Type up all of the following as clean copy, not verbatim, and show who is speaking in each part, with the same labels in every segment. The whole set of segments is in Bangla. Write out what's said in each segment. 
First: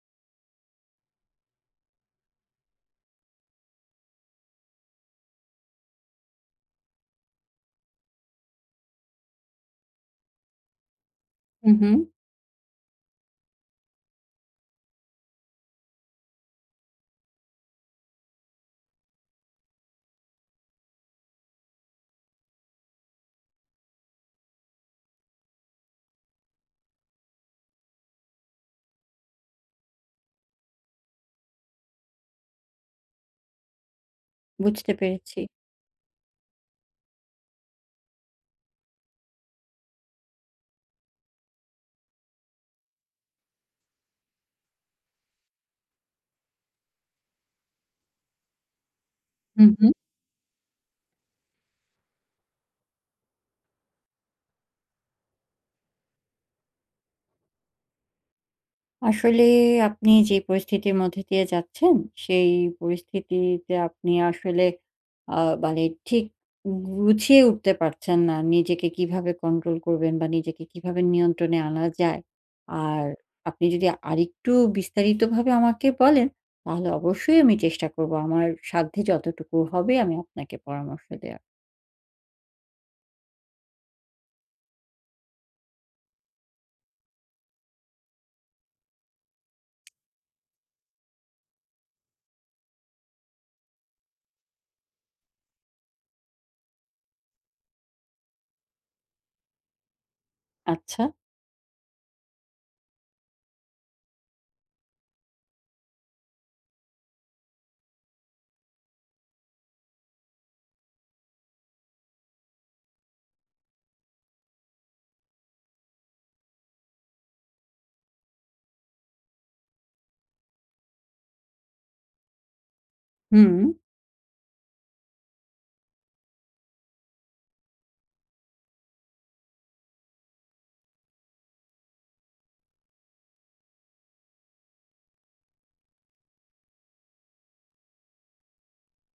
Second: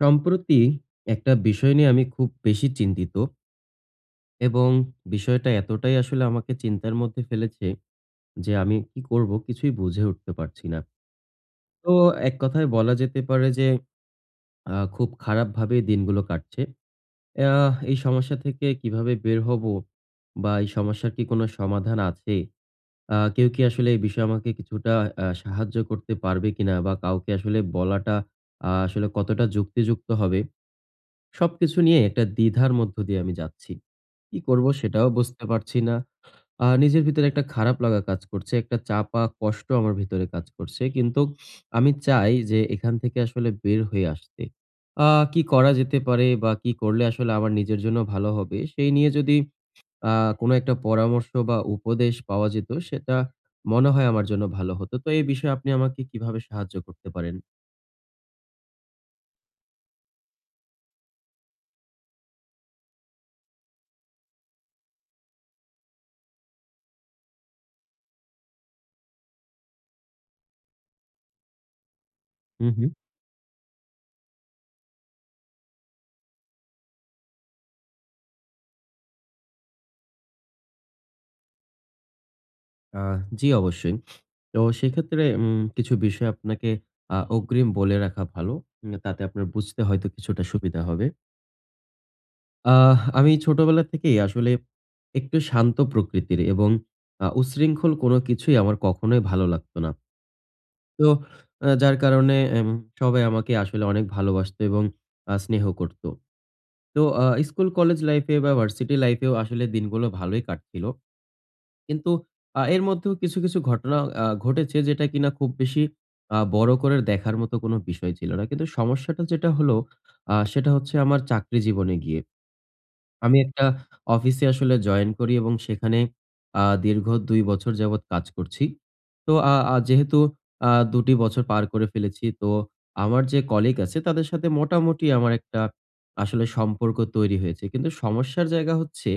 Speaker 1: সম্প্রতি একটা বিষয় নিয়ে আমি খুব বেশি চিন্তিত এবং বিষয়টা এতটাই আসলে আমাকে চিন্তার মধ্যে ফেলেছে যে আমি কি করব কিছুই বুঝে উঠতে পারছি না।
Speaker 2: হুম,
Speaker 1: তো
Speaker 2: হুম।
Speaker 1: এক কথায় বলা যেতে পারে যে খুব খারাপভাবে দিনগুলো কাটছে। এই সমস্যা থেকে কিভাবে বের হব বা এই সমস্যার কি কোনো সমাধান আছে? কেউ কি আসলে এই বিষয়ে আমাকে কিছুটা সাহায্য করতে পারবে কিনা বা কাউকে আসলে বলাটা আসলে কতটা যুক্তিযুক্ত হবে? সবকিছু নিয়ে একটা দ্বিধার মধ্য দিয়ে আমি যাচ্ছি। কি করব
Speaker 2: বুঝতে
Speaker 1: সেটাও
Speaker 2: পেরেছি।
Speaker 1: বুঝতে পারছি না। নিজের ভিতরে একটা খারাপ লাগা কাজ করছে। একটা চাপা কষ্ট আমার ভিতরে কাজ করছে। কিন্তু আমি চাই যে এখান থেকে আসলে বের হয়ে আসতে। আ কি করা যেতে পারে বা কি করলে আসলে আমার নিজের জন্য ভালো হবে সেই নিয়ে যদি
Speaker 2: হুম, হুম।
Speaker 1: আ কোনো একটা পরামর্শ বা উপদেশ পাওয়া যেত সেটা মনে হয় আমার জন্য ভালো হতো। তো এই বিষয়ে আপনি আমাকে কিভাবে সাহায্য করতে পারেন?
Speaker 2: আসলে আপনি যে পরিস্থিতির মধ্যে দিয়ে যাচ্ছেন, সেই পরিস্থিতিতে আপনি আসলে আ মানে ঠিক গুছিয়ে উঠতে পারছেন না। নিজেকে কিভাবে কন্ট্রোল করবেন বা নিজেকে কিভাবে নিয়ন্ত্রণে আনা যায়।
Speaker 1: হু, হু।
Speaker 2: আর আপনি যদি আরেকটু বিস্তারিতভাবে আমাকে বলেন, তাহলে অবশ্যই আমি চেষ্টা করব। আমার সাধ্যে যতটুকু হবে আমি আপনাকে পরামর্শ দেওয়ার।
Speaker 1: আ জি, অবশ্যই। তো সেক্ষেত্রে কিছু বিষয় আপনাকে অগ্রিম বলে রাখা ভালো। তাতে আপনার বুঝতে হয়তো কিছুটা সুবিধা হবে। আমি ছোটবেলা থেকেই আসলে একটু শান্ত প্রকৃতির এবং উচ্ছৃঙ্খল কোনো কিছুই আমার কখনোই ভালো লাগতো না।
Speaker 2: আচ্ছা।
Speaker 1: তো যার কারণে সবাই আমাকে আসলে অনেক ভালোবাসতো এবং স্নেহ করত। তো স্কুল, কলেজ লাইফে বা ভার্সিটি লাইফেও আসলে দিনগুলো ভালোই কাটছিল। কিন্তু এর মধ্যেও কিছু, কিছু ঘটনা ঘটেছে যেটা কিনা খুব বেশি বড় করে দেখার মতো কোনো বিষয় ছিল না। কিন্তু সমস্যাটা যেটা হলো সেটা হচ্ছে আমার চাকরি জীবনে গিয়ে। আমি
Speaker 2: হুম।
Speaker 1: একটা অফিসে আসলে জয়েন করি এবং সেখানে দীর্ঘ ২ বছর যাবৎ কাজ করছি। তো আ আ যেহেতু ২ টি বছর পার করে ফেলেছি, তো আমার যে কলিগ আছে তাদের সাথে মোটামুটি আমার একটা আসলে সম্পর্ক তৈরি হয়েছে। কিন্তু সমস্যার জায়গা হচ্ছে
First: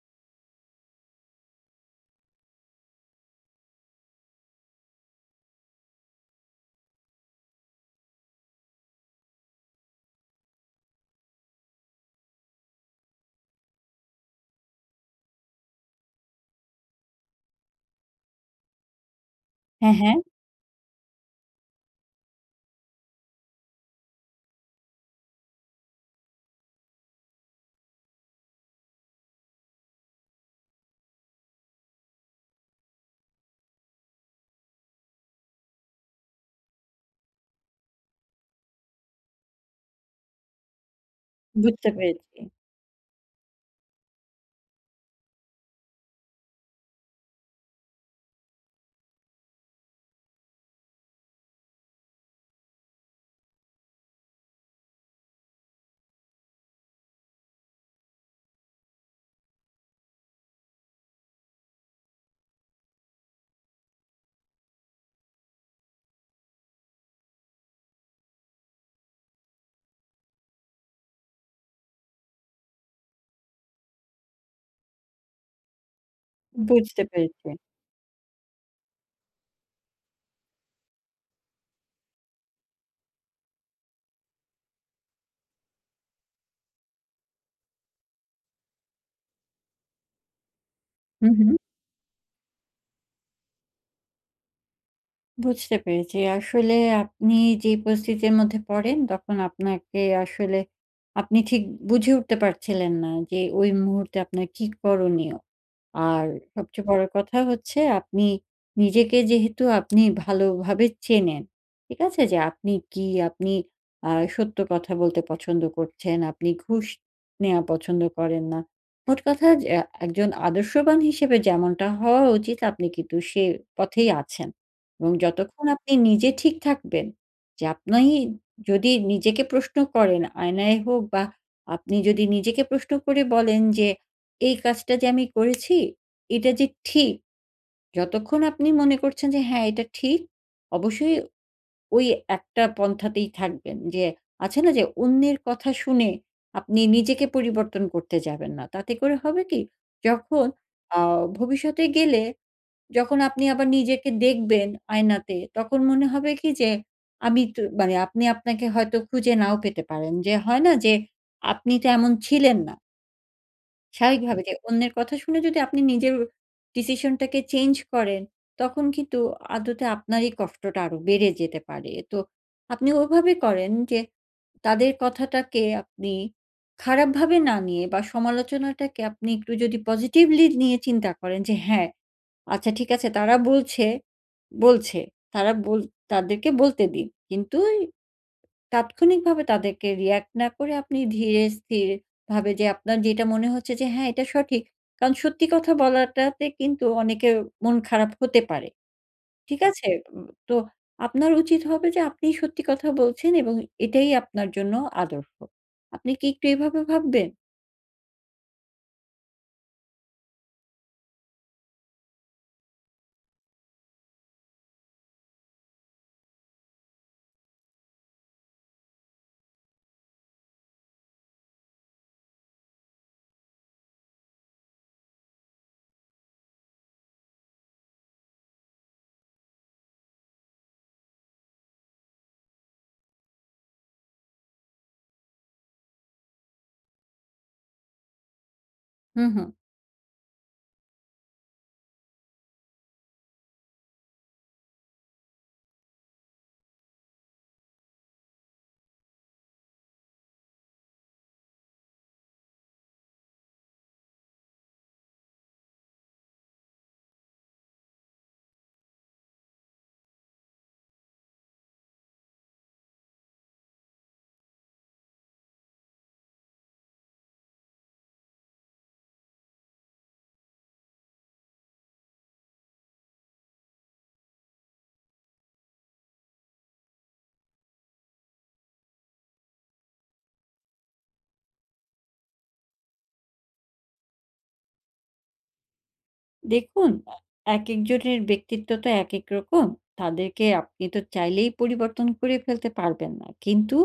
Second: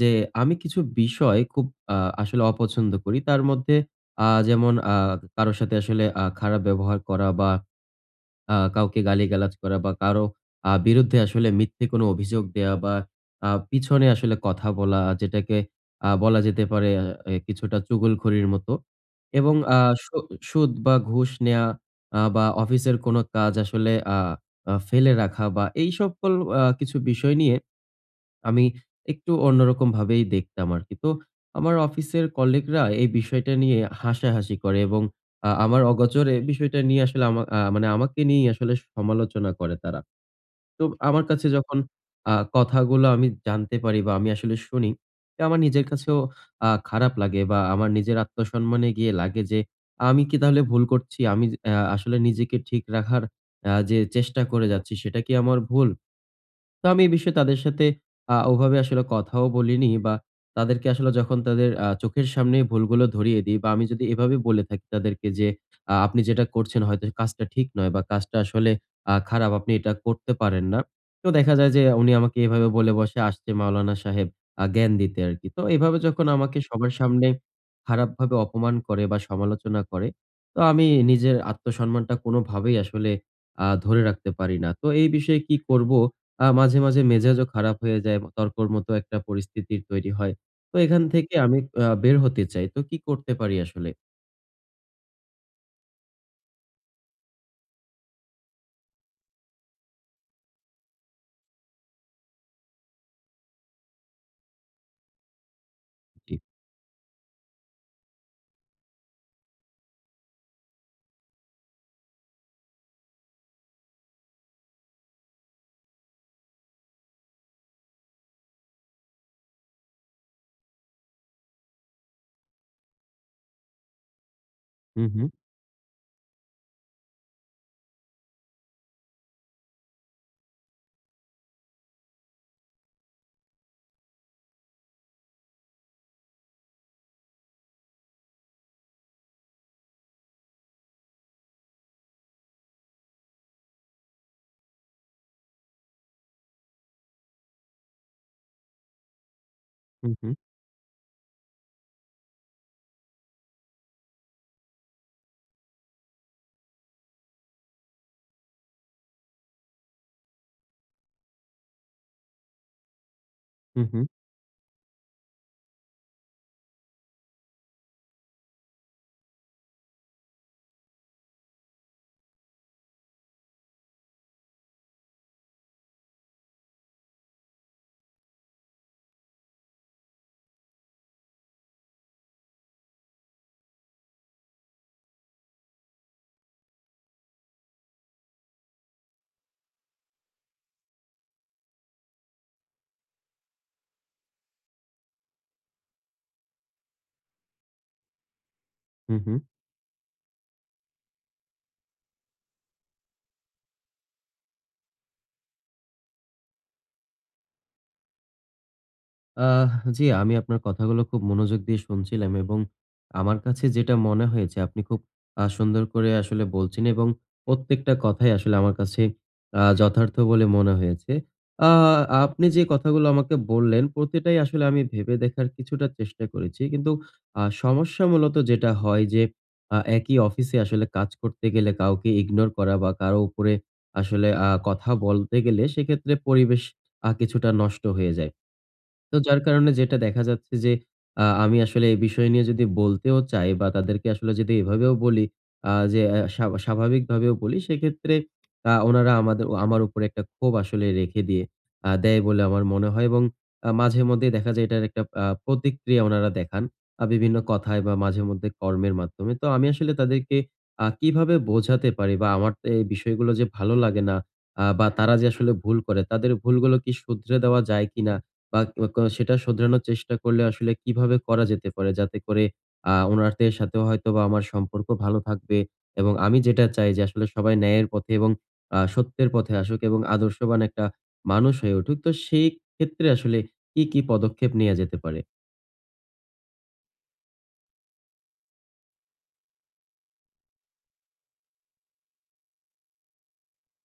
Speaker 1: যে আমি কিছু বিষয় খুব আ আসলে অপছন্দ করি। তার মধ্যে যেমন কারো সাথে আসলে খারাপ ব্যবহার করা বা কাউকে গালিগালাজ করা বা কারো বিরুদ্ধে আসলে মিথ্যে কোনো অভিযোগ দেয়া বা পিছনে আসলে কথা বলা যেটাকে বলা যেতে পারে আ এ কিছুটা চুগলখড়ির মতো এবং আ
Speaker 2: হ্যাঁ, হ্যাঁ।
Speaker 1: সু সুদ বা ঘুষ নেয়া বা অফিসের কোনো কাজ আসলে আ আ ফেলে রাখা বা এই সকল কিছু বিষয় নিয়ে আমি একটু অন্যরকম ভাবেই দেখতাম আরকি। তো আমার অফিসের কলিগরা এই বিষয়টা নিয়ে হাসাহাসি করে এবং আমার অগোচরে বিষয়টা নিয়ে আসলে আমা আ মানে আমাকে নিয়েই আসলে সমালোচনা করে তারা। তো আমার কাছে যখন
Speaker 2: বুঝতে পেরেছি,
Speaker 1: কথাগুলো আমি জানতে পারি বা আমি আসলে শুনি, তো আমার নিজের কাছেও খারাপ লাগে বা আমার নিজের আত্মসম্মানে গিয়ে লাগে যে, আমি কি তাহলে ভুল করছি? আমি যে আসলে নিজেকে ঠিক রাখার যে চেষ্টা করে যাচ্ছি, সেটা কি আমার ভুল? তো আমি এই বিষয়ে তাদের সাথে ওভাবে আসলে কথাও বলিনি বা তাদেরকে আসলে যখন তাদের চোখের সামনে ভুলগুলো ধরিয়ে দিই বা আমি যদি এভাবে বলে থাকি তাদেরকে যে, "আপনি যেটা করছেন হয়তো কাজটা ঠিক নয় বা কাজটা আসলে খারাপ। আপনি এটা করতে পারেন না।" তো দেখা যায় যে উনি আমাকে এভাবে বলে বসে, "আসছে মাওলানা সাহেব" জ্ঞান দিতে আরকি। তো এভাবে যখন আমাকে সবার
Speaker 2: বুঝতে
Speaker 1: সামনে
Speaker 2: পেরেছি।
Speaker 1: খারাপভাবে অপমান করে বা সমালোচনা করে, তো আমি নিজের আত্মসম্মানটা কোনোভাবেই আসলে ধরে রাখতে পারি না। তো এই বিষয়ে কি করব? মাঝে, মাঝে মেজাজও খারাপ হয়ে যায়। তর্কর মতো একটা পরিস্থিতির তৈরি হয়। তো এখান
Speaker 2: হুম,
Speaker 1: থেকে
Speaker 2: হুম।
Speaker 1: আমি বের হতে চাই। তো কি করতে পারি আসলে?
Speaker 2: বুঝতে পেরেছি। আসলে আপনি যে পরিস্থিতির মধ্যে পড়েন, তখন আপনাকে আসলে আপনি ঠিক বুঝে উঠতে পারছিলেন না যে ওই মুহূর্তে আপনার কি করণীয়? আর
Speaker 1: জি।
Speaker 2: সবচেয়ে বড় কথা হচ্ছে আপনি নিজেকে যেহেতু আপনি ভালোভাবে চেনেন, ঠিক আছে? যে আপনি কি, আপনি সত্য কথা বলতে পছন্দ করছেন, আপনি ঘুষ নেওয়া পছন্দ করেন না। মোট কথা যে একজন আদর্শবান হিসেবে যেমনটা হওয়া উচিত আপনি কিন্তু সে পথেই আছেন।
Speaker 1: হু,
Speaker 2: এবং
Speaker 1: হু,
Speaker 2: যতক্ষণ আপনি নিজে ঠিক থাকবেন যে আপনি যদি নিজেকে প্রশ্ন করেন আয়নায় হোক বা আপনি যদি নিজেকে প্রশ্ন করে বলেন যে এই কাজটা যে আমি করেছি, এটা যে ঠিক, যতক্ষণ আপনি মনে করছেন যে হ্যাঁ, এটা ঠিক, অবশ্যই ওই একটা পন্থাতেই থাকবেন। যে আছে না যে অন্যের কথা শুনে আপনি নিজেকে পরিবর্তন করতে যাবেন না। তাতে করে হবে কি?
Speaker 1: হু, হু,
Speaker 2: যখন আ ভবিষ্যতে গেলে যখন আপনি আবার নিজেকে দেখবেন আয়নাতে, তখন মনে হবে কি যে আমি তো মানে আপনি আপনাকে হয়তো খুঁজে নাও পেতে পারেন। যে হয় না যে আপনি তো এমন ছিলেন না।
Speaker 1: হু, হু,
Speaker 2: স্বাভাবিকভাবে যে অন্যের কথা শুনে যদি আপনি নিজের ডিসিশনটাকে চেঞ্জ করেন, তখন কিন্তু আদতে আপনারই কষ্টটা আরো বেড়ে যেতে পারে। তো আপনি ওভাবে করেন যে তাদের কথাটাকে আপনি খারাপভাবে না নিয়ে বা সমালোচনাটাকে আপনি একটু যদি পজিটিভলি নিয়ে চিন্তা করেন যে হ্যাঁ, আচ্ছা ঠিক আছে তারা বলছে, বলছে। তারা বল তাদেরকে বলতে দিন। কিন্তু তাৎক্ষণিকভাবে তাদেরকে রিঅ্যাক্ট না করে আপনি ধীরে স্থির ভাবে যে আপনার যেটা মনে হচ্ছে যে হ্যাঁ, এটা সঠিক। কারণ সত্যি কথা বলাটাতে কিন্তু অনেকের মন খারাপ হতে পারে।
Speaker 1: হু, হু।
Speaker 2: ঠিক আছে? তো আপনার উচিত হবে যে আপনি সত্যি কথা বলছেন এবং এটাই আপনার জন্য আদর্শ। আপনি কি একটু এভাবে ভাববেন?
Speaker 1: আহ জি, আমি আপনার কথাগুলো খুব মনোযোগ দিয়ে শুনছিলাম এবং আমার কাছে যেটা মনে হয়েছে আপনি খুব সুন্দর করে আসলে বলছেন এবং প্রত্যেকটা কথাই আসলে আমার কাছে যথার্থ বলে মনে হয়েছে। আ আপনি যে কথাগুলো আমাকে বললেন প্রতিটাই আসলে আমি ভেবে দেখার কিছুটা চেষ্টা করেছি। কিন্তু সমস্যা মূলত যেটা হয় যে একই অফিসে আসলে কাজ করতে গেলে কাউকে ইগনোর করা বা কারো উপরে আসলে কথা বলতে গেলে সেক্ষেত্রে পরিবেশ কিছুটা নষ্ট হয়ে যায়। তো
Speaker 2: হু,
Speaker 1: যার
Speaker 2: হু।
Speaker 1: কারণে যেটা দেখা যাচ্ছে যে আমি আসলে এই বিষয় নিয়ে যদি বলতেও চাই বা তাদেরকে আসলে যদি এভাবেও বলি যে অ্যা স্বা স্বাভাবিকভাবেও বলি সেক্ষেত্রে ওনারা আমার উপরে একটা ক্ষোভ আসলে রেখে দিয়ে দেয় বলে আমার মনে হয় এবং মাঝেমধ্যেই দেখা যায় এটার একটা প্রতিক্রিয়া ওনারা দেখান। বিভিন্ন কথায় বা মাঝেমধ্যে কর্মের মাধ্যমে। তো আমি আসলে তাদেরকে কিভাবে বোঝাতে পারি বা আমার তো এই বিষয়গুলো যে ভালো লাগে না বা তারা যে আসলে ভুল করে তাদের ভুলগুলো কি শুধরে দেওয়া যায় কিনা? বা সেটা শোধরানোর চেষ্টা করলে আসলে কিভাবে করা যেতে পারে? যাতে করে উনাদের সাথেও হয়তোবা আমার সম্পর্ক ভালো থাকবে এবং আমি যেটা চাই যে আসলে সবাই ন্যায়ের পথে এবং সত্যের পথে আসুক এবং আদর্শবান একটা মানুষ হয়ে উঠুক। তো সেই ক্ষেত্রে আসলে কি, কি পদক্ষেপ নেয়া যেতে পারে?
Speaker 2: দেখুন, একেকজনের ব্যক্তিত্ব তো একেক রকম। তাদেরকে আপনি তো চাইলেই পরিবর্তন করে ফেলতে পারবেন না। কিন্তু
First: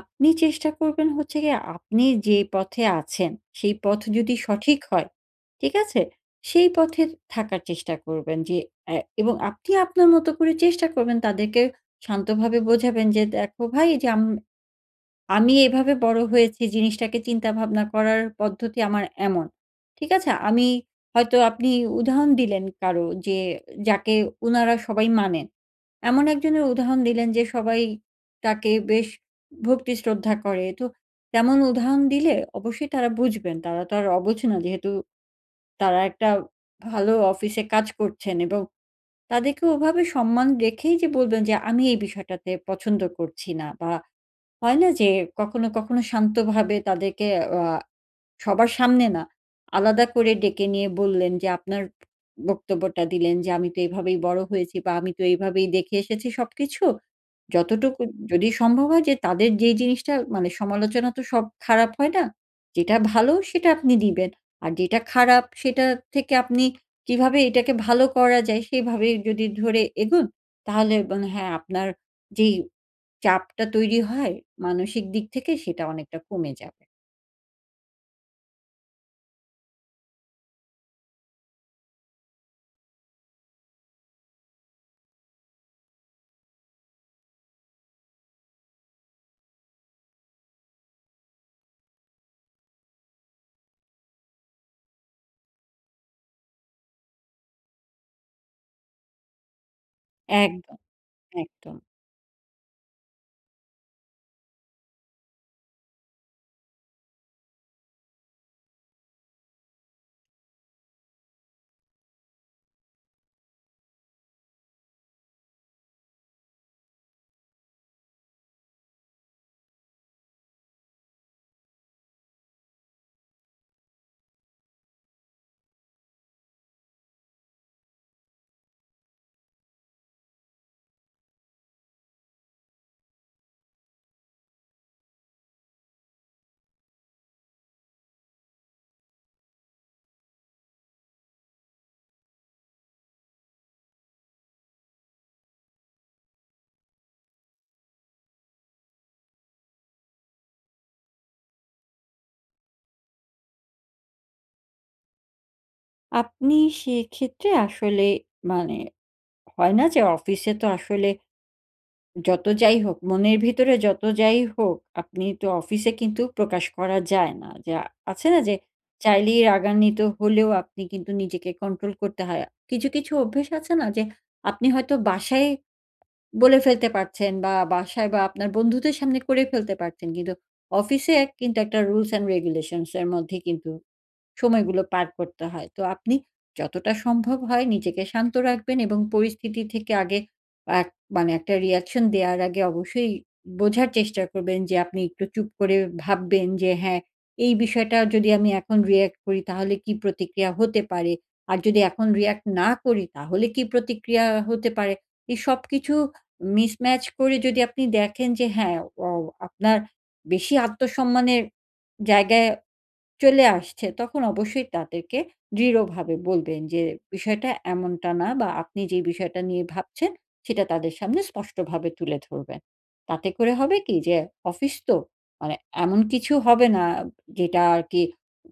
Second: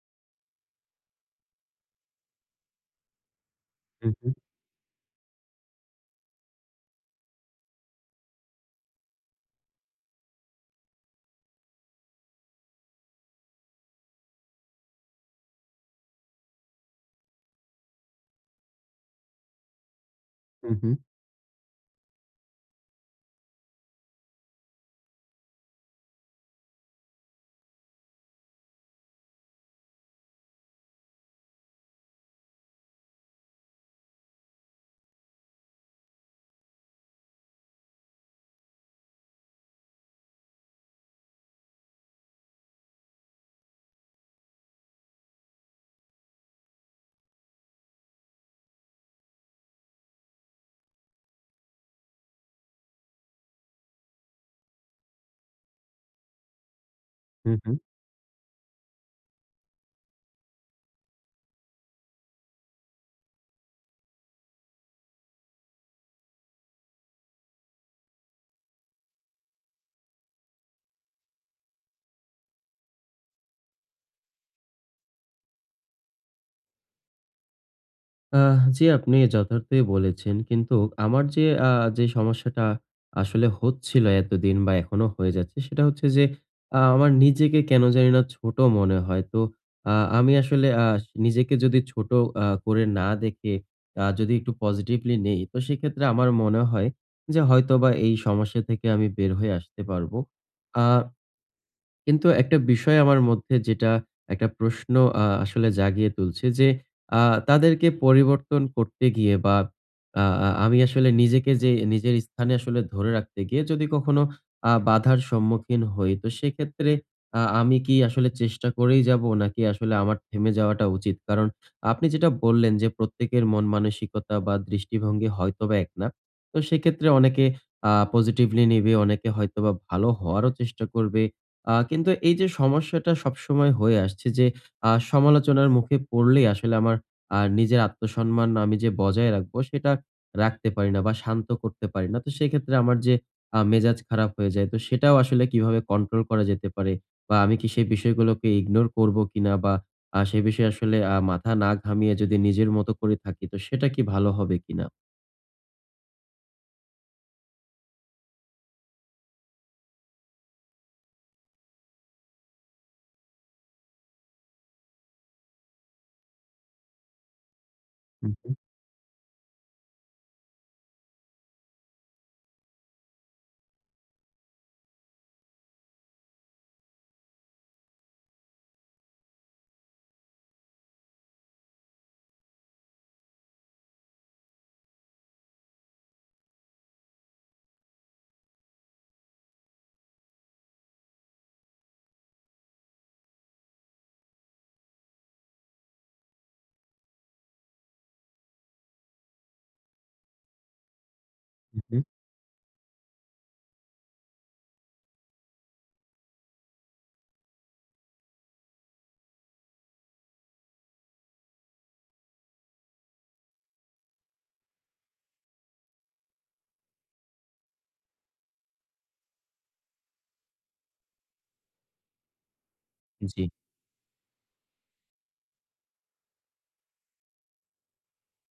Speaker 2: আপনি চেষ্টা করবেন হচ্ছে গিয়ে আপনি যে পথে আছেন, সেই পথ
Speaker 1: হু, হু,
Speaker 2: যদি সঠিক হয়, ঠিক আছে? সেই পথে থাকার চেষ্টা করবেন যে এবং আপনি আপনার মতো করে চেষ্টা করবেন তাদেরকে শান্তভাবে বোঝাবেন যে, "দেখো ভাই এই যে আমি এভাবে বড় হয়েছি জিনিসটাকে চিন্তা ভাবনা করার পদ্ধতি আমার এমন। ঠিক আছে? আমি
Speaker 1: হু, হু,
Speaker 2: হয়তো আপনি উদাহরণ দিলেন কারো যে যাকে উনারা সবাই মানেন। এমন একজনের উদাহরণ দিলেন যে সবাই তাকে বেশ ভক্তি শ্রদ্ধা করে। তো তেমন উদাহরণ দিলে অবশ্যই তারা বুঝবেন। তারা তো আর অবুঝ না যেহেতু তারা একটা ভালো অফিসে কাজ করছেন এবং তাদেরকে ওভাবে সম্মান রেখেই যে বলবেন যে আমি এই বিষয়টাতে পছন্দ করছি না বা হয় না যে কখনো, কখনো শান্তভাবে তাদেরকে আ সবার সামনে না, আলাদা করে ডেকে নিয়ে বললেন যে আপনার বক্তব্যটা দিলেন যে আমি তো এভাবেই বড় হয়েছি বা আমি তো এইভাবেই দেখে এসেছি সবকিছু।
Speaker 1: হু, হু।
Speaker 2: যতটুকু যদি সম্ভব হয় যে তাদের যেই জিনিসটা মানে সমালোচনা তো সব খারাপ হয় না। যেটা ভালো সেটা আপনি দিবেন। আর যেটা খারাপ সেটা থেকে আপনি কিভাবে এটাকে ভালো করা যায় সেভাবে যদি ধরে এগোন তাহলে মানে হ্যাঁ আপনার যেই চাপটা তৈরি হয় মানসিক দিক থেকে সেটা অনেকটা কমে যাবে।
Speaker 1: জি, আপনি যথার্থই বলেছেন। কিন্তু আমার যে সমস্যাটা আসলে হচ্ছিল এতদিন বা এখনো হয়ে যাচ্ছে সেটা হচ্ছে যে আমার নিজেকে কেন জানি না ছোট মনে হয়। তো আমি আসলে নিজেকে যদি ছোট করে না দেখে যদি একটু পজিটিভলি নেই তো সেক্ষেত্রে আমার মনে হয় যে হয়তোবা এই সমস্যা থেকে আমি বের হয়ে আসতে পারবো।
Speaker 2: একদম,
Speaker 1: আ
Speaker 2: একদম।
Speaker 1: কিন্তু একটা বিষয় আমার মধ্যে যেটা একটা প্রশ্ন আসলে জাগিয়ে তুলছে যে, আ তাদেরকে পরিবর্তন করতে গিয়ে বা আ আ আমি আসলে নিজেকে যে নিজের স্থানে আসলে ধরে রাখতে গিয়ে যদি কখনো বাধার সম্মুখীন হই, তো সেক্ষেত্রে আমি কি আসলে চেষ্টা করেই যাবো? নাকি আসলে আমার থেমে যাওয়াটা উচিত? কারণ আপনি যেটা বললেন যে, প্রত্যেকের মন মানসিকতা বা দৃষ্টিভঙ্গি হয়তোবা এক না। তো সেক্ষেত্রে অনেকে পজিটিভলি নিবে, অনেকে হয়তোবা ভালো হওয়ারও চেষ্টা করবে। কিন্তু এই যে সমস্যাটা সবসময় হয়ে আসছে যে সমালোচনার মুখে পড়লেই আসলে আমার নিজের আত্মসম্মান আমি যে বজায় রাখবো সেটা রাখতে পারি না বা শান্ত করতে পারি না। তো সেক্ষেত্রে আমার যে মেজাজ খারাপ হয়ে যায় তো সেটাও আসলে কিভাবে কন্ট্রোল করা যেতে পারে? বা আমি কি সেই বিষয়গুলোকে ইগনোর করবো কিনা? বা সে বিষয়ে আসলে মাথা না ঘামিয়ে যদি নিজের মতো করে থাকি তো সেটা কি ভালো হবে কিনা?
Speaker 2: আপনি সেক্ষেত্রে আসলে মানে হয় না যে অফিসে তো আসলে যত যাই হোক, মনের ভিতরে যত যাই হোক, আপনি তো অফিসে কিন্তু প্রকাশ করা যায় না। যে
Speaker 1: হু,
Speaker 2: আছে না
Speaker 1: হু,
Speaker 2: যে চাইলেই রাগান্বিত হলেও আপনি কিন্তু নিজেকে কন্ট্রোল করতে হয়। কিছু, কিছু অভ্যেস আছে না যে আপনি হয়তো বাসায় বলে ফেলতে পারছেন বা বাসায় বা আপনার বন্ধুদের সামনে করে ফেলতে পারছেন। কিন্তু অফিসে কিন্তু একটা রুলস অ্যান্ড রেগুলেশনস এর মধ্যে কিন্তু সময়গুলো পার করতে হয়। তো আপনি যতটা সম্ভব হয় নিজেকে শান্ত রাখবেন এবং পরিস্থিতি থেকে আগে এক মানে একটা reaction দেওয়ার আগে অবশ্যই বোঝার চেষ্টা করবেন যে আপনি একটু চুপ করে ভাববেন যে, হ্যাঁ, এই বিষয়টা যদি আমি এখন react করি তাহলে কি প্রতিক্রিয়া হতে পারে? আর
Speaker 1: হু,
Speaker 2: যদি
Speaker 1: হু।
Speaker 2: এখন react না করি তাহলে কি প্রতিক্রিয়া হতে পারে? এই সবকিছু mismatch করে যদি আপনি দেখেন যে হ্যাঁ, আপনার বেশি আত্মসম্মানের জায়গায় চলে আসছে, তখন অবশ্যই তাদেরকে দৃঢ়ভাবে বলবেন যে, বিষয়টা এমনটা না বা আপনি যে বিষয়টা নিয়ে ভাবছেন, সেটা তাদের সামনে স্পষ্টভাবে তুলে ধরবেন। তাতে
Speaker 1: জি।
Speaker 2: করে হবে কি যে, অফিস তো, মানে এমন কিছু হবে না যেটা আরকি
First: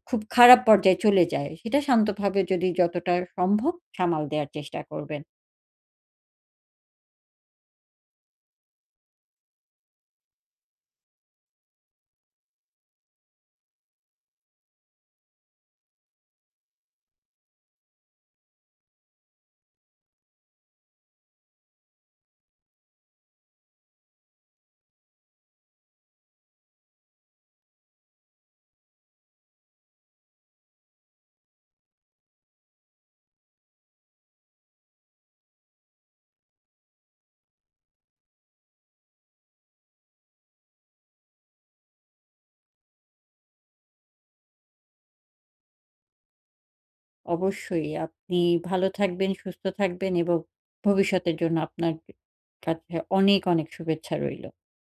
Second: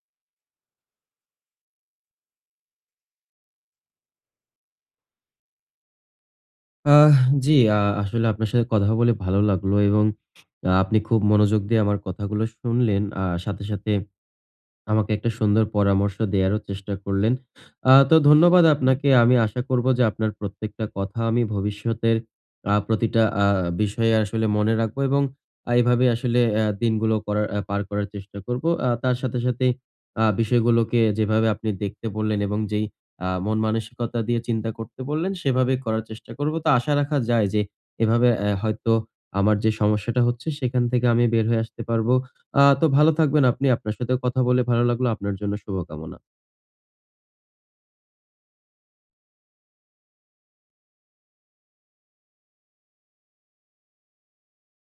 Speaker 2: খুব খারাপ পর্যায়ে চলে যায়। সেটা শান্তভাবে যদি যতটা সম্ভব সামাল দেওয়ার চেষ্টা করবেন।
Speaker 1: আহ জি, আসলে আপনার সাথে কথা বলে ভালো লাগলো এবং আপনি খুব মনোযোগ দিয়ে আমার কথাগুলো শুনলেন। সাথে, সাথে আমাকে একটা সুন্দর পরামর্শ দেয়ারও চেষ্টা করলেন। তো ধন্যবাদ আপনাকে। আমি আশা করব যে আপনার প্রত্যেকটা কথা আমি ভবিষ্যতের প্রতিটা বিষয়ে আসলে মনে রাখবো এবং এভাবে আসলে অ্যা দিনগুলো করার অ্যা পার করার চেষ্টা করব। তার সাথে, সাথে বিষয়গুলোকে যেভাবে আপনি দেখতে বললেন এবং যেই মন মানসিকতা দিয়ে চিন্তা করতে বললেন সেভাবে করার চেষ্টা করব। তো আশা রাখা যায় যে এভাবে হয়তো আমার যে সমস্যাটা হচ্ছে সেখান থেকে আমি বের হয়ে আসতে পারব। তো ভালো থাকবেন আপনি। আপনার সাথেও কথা বলে ভালো লাগলো। আপনার জন্য শুভকামনা।
Speaker 2: অবশ্যই আপনি ভালো থাকবেন, সুস্থ থাকবেন এবং ভবিষ্যতের জন্য আপনার কাছে অনেক, অনেক শুভেচ্ছা রইলো,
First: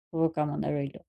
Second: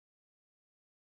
Speaker 2: শুভকামনা রইলো।